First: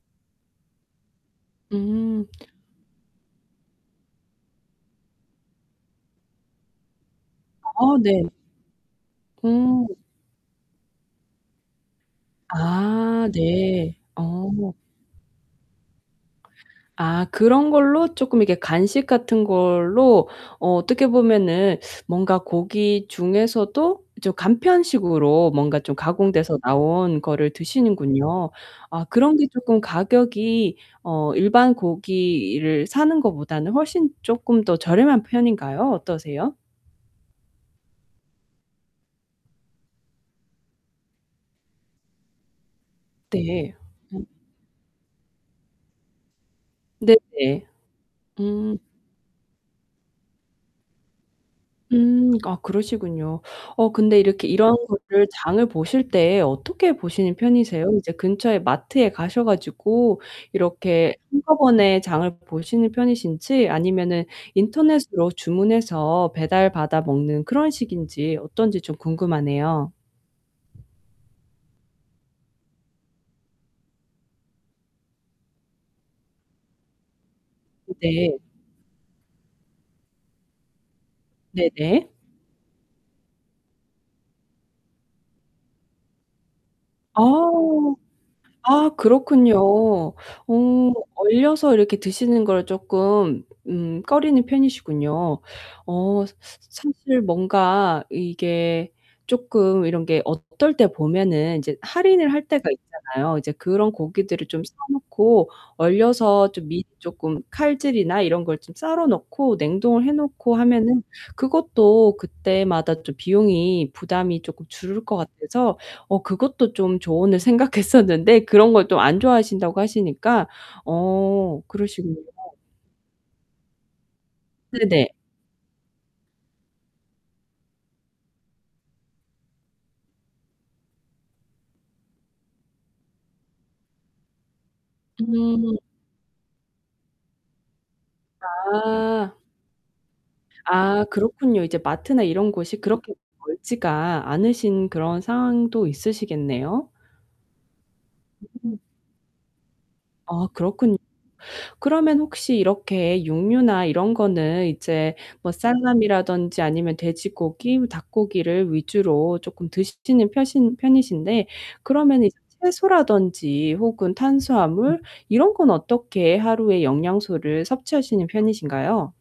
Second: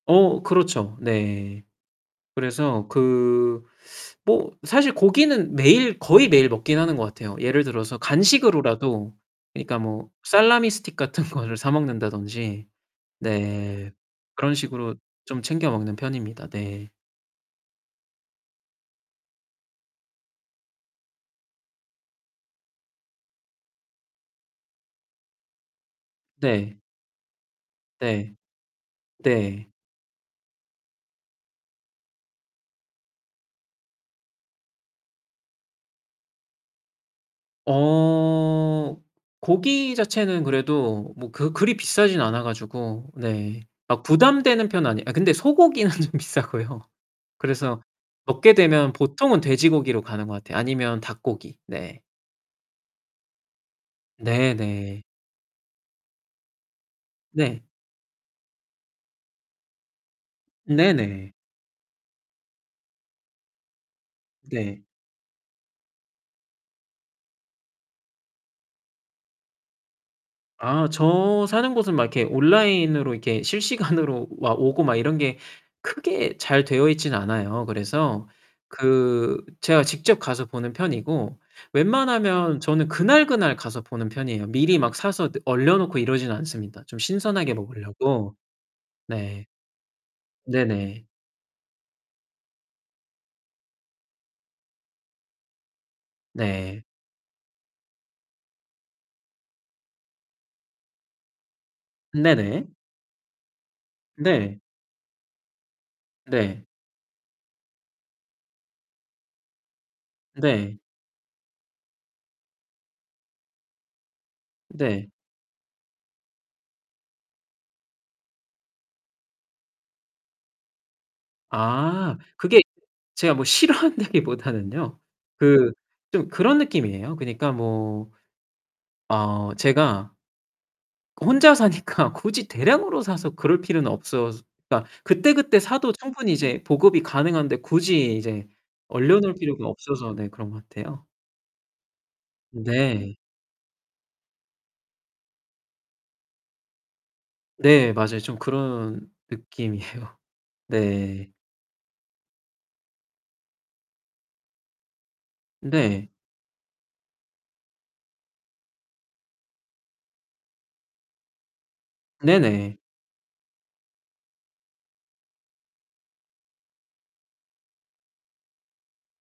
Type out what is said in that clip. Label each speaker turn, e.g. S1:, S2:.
S1: 어 그렇죠. 네.
S2: 음.
S1: 그래서 그 뭐 사실 고기는 매일 거의 매일 먹기는 하는 것 같아요. 예를
S2: 어
S1: 들어서
S2: 네.
S1: 간식으로라도 그러니까
S2: 음.
S1: 뭐 salami stick 같은 거를 사 먹는다든지
S2: 아
S1: 너
S2: 네.
S1: 그런
S2: 어.
S1: 식으로 좀 챙겨 먹는 편입니다. 네.
S2: 아 그런 걸로 조금 이렇게 간식 같은 걸로 어 어떻게 보면은 뭔가 고기 중에서도 좀 간편식으로 뭔가 좀 가공돼서
S1: 네.
S2: 나온 거를
S1: 네.
S2: 드시는군요. 아 그런 게
S1: 네.
S2: 조금 가격이 어 일반 고기를 사는 것보다는 훨씬 조금 더 저렴한 편인가요? 어떠세요?
S1: 어. 고기 자체는 그래도 뭐 그 그리 비싸진 않아 가지고. 네.
S2: 네.
S1: 아
S2: 음.
S1: 부담되는 편은 아니에요. 아 근데 소고기는 좀 비싸고요.
S2: 네네.
S1: 그래서 먹게
S2: 음.
S1: 되면 보통은 돼지고기로 가는 것 같아요. 아니면 닭고기. 네.
S2: 음 아 그러시군요. 어 근데 이렇게 이런
S1: 네네.
S2: 것들 장을 보실 때 어떻게 보시는
S1: 네.
S2: 편이세요? 이제 근처에 마트에 가셔 가지고 이렇게
S1: 네네.
S2: 한꺼번에 장을 보시는 편이신지 아니면은
S1: 네.
S2: 인터넷으로 주문해서 배달받아먹는 그런 식인지 어떤지 좀 궁금하네요.
S1: 아 저 사는 곳은 막 이렇게 온라인으로 이렇게 실시간으로 막 오고 막 이런 게 크게 잘 되어있지는 않아요. 그래서
S2: 네.
S1: 그 제가 직접 가서 보는 편이고
S2: 네네.
S1: 웬만하면 저는 그날그날 가서 보는 편이에요. 미리 막 사서 너 얼려놓고 이러진 않습니다. 좀
S2: 아.
S1: 신선하게 먹으려고.
S2: 아
S1: 네.
S2: 그렇군요. 어
S1: 네네.
S2: 얼려서 이렇게 드시는 걸 조금 음 꺼리는 편이시군요. 어 스
S1: 네.
S2: 사실 뭔가 이게 조금 이런 게 어떨 때 보면은 이제 할인을 할
S1: 네네.
S2: 때가 있잖아요. 이제 그런 고기들을
S1: 네.
S2: 좀 사 놓고 얼려서
S1: 네.
S2: 좀 밑 조금 칼질이나 이런 걸 좀 썰어 놓고 냉동을 해 놓고
S1: 네.
S2: 하면은 그것도 그때마다 좀 비용이 부담이 조금 줄을
S1: 네.
S2: 것 같아서 어 그것도 좀 조언을 생각했었는데 그런 걸 또 안 좋아하신다고 하시니까 어 그러시군요.
S1: 아. 그게 제가 뭐 싫어한다기보다는요.
S2: 네네.
S1: 그 좀 그런 느낌이에요. 그니까 뭐 어 제가 그 혼자 사니까 굳이 대량으로 사서 그럴 필요는 없어서. 그러니까 그때그때
S2: 음.
S1: 사도 충분히 이제 보급이 가능한데 굳이 이제
S2: 아.
S1: 얼려놓을 필요가 없어서 네 그런 것 같아요.
S2: 아 그렇군요. 이제 마트나 이런 곳이 그렇게
S1: 네.
S2: 멀지가 않으신 그런 상황도 있으시겠네요?
S1: 네 맞아요. 좀
S2: 음.
S1: 그런 느낌이에요.
S2: 아 그렇군요.
S1: 네.
S2: 그러면 혹시 이렇게 육류나 이런 거는 이제 뭐
S1: 네.
S2: 살라미라든지 아니면 돼지고기 닭고기를 위주로 조금 드시는 펴신 편이신데 그러면 이제
S1: 네네.
S2: 채소라든지 혹은 탄수화물 이런 건 어떻게 하루에 영양소를 섭취하시는 편이신가요?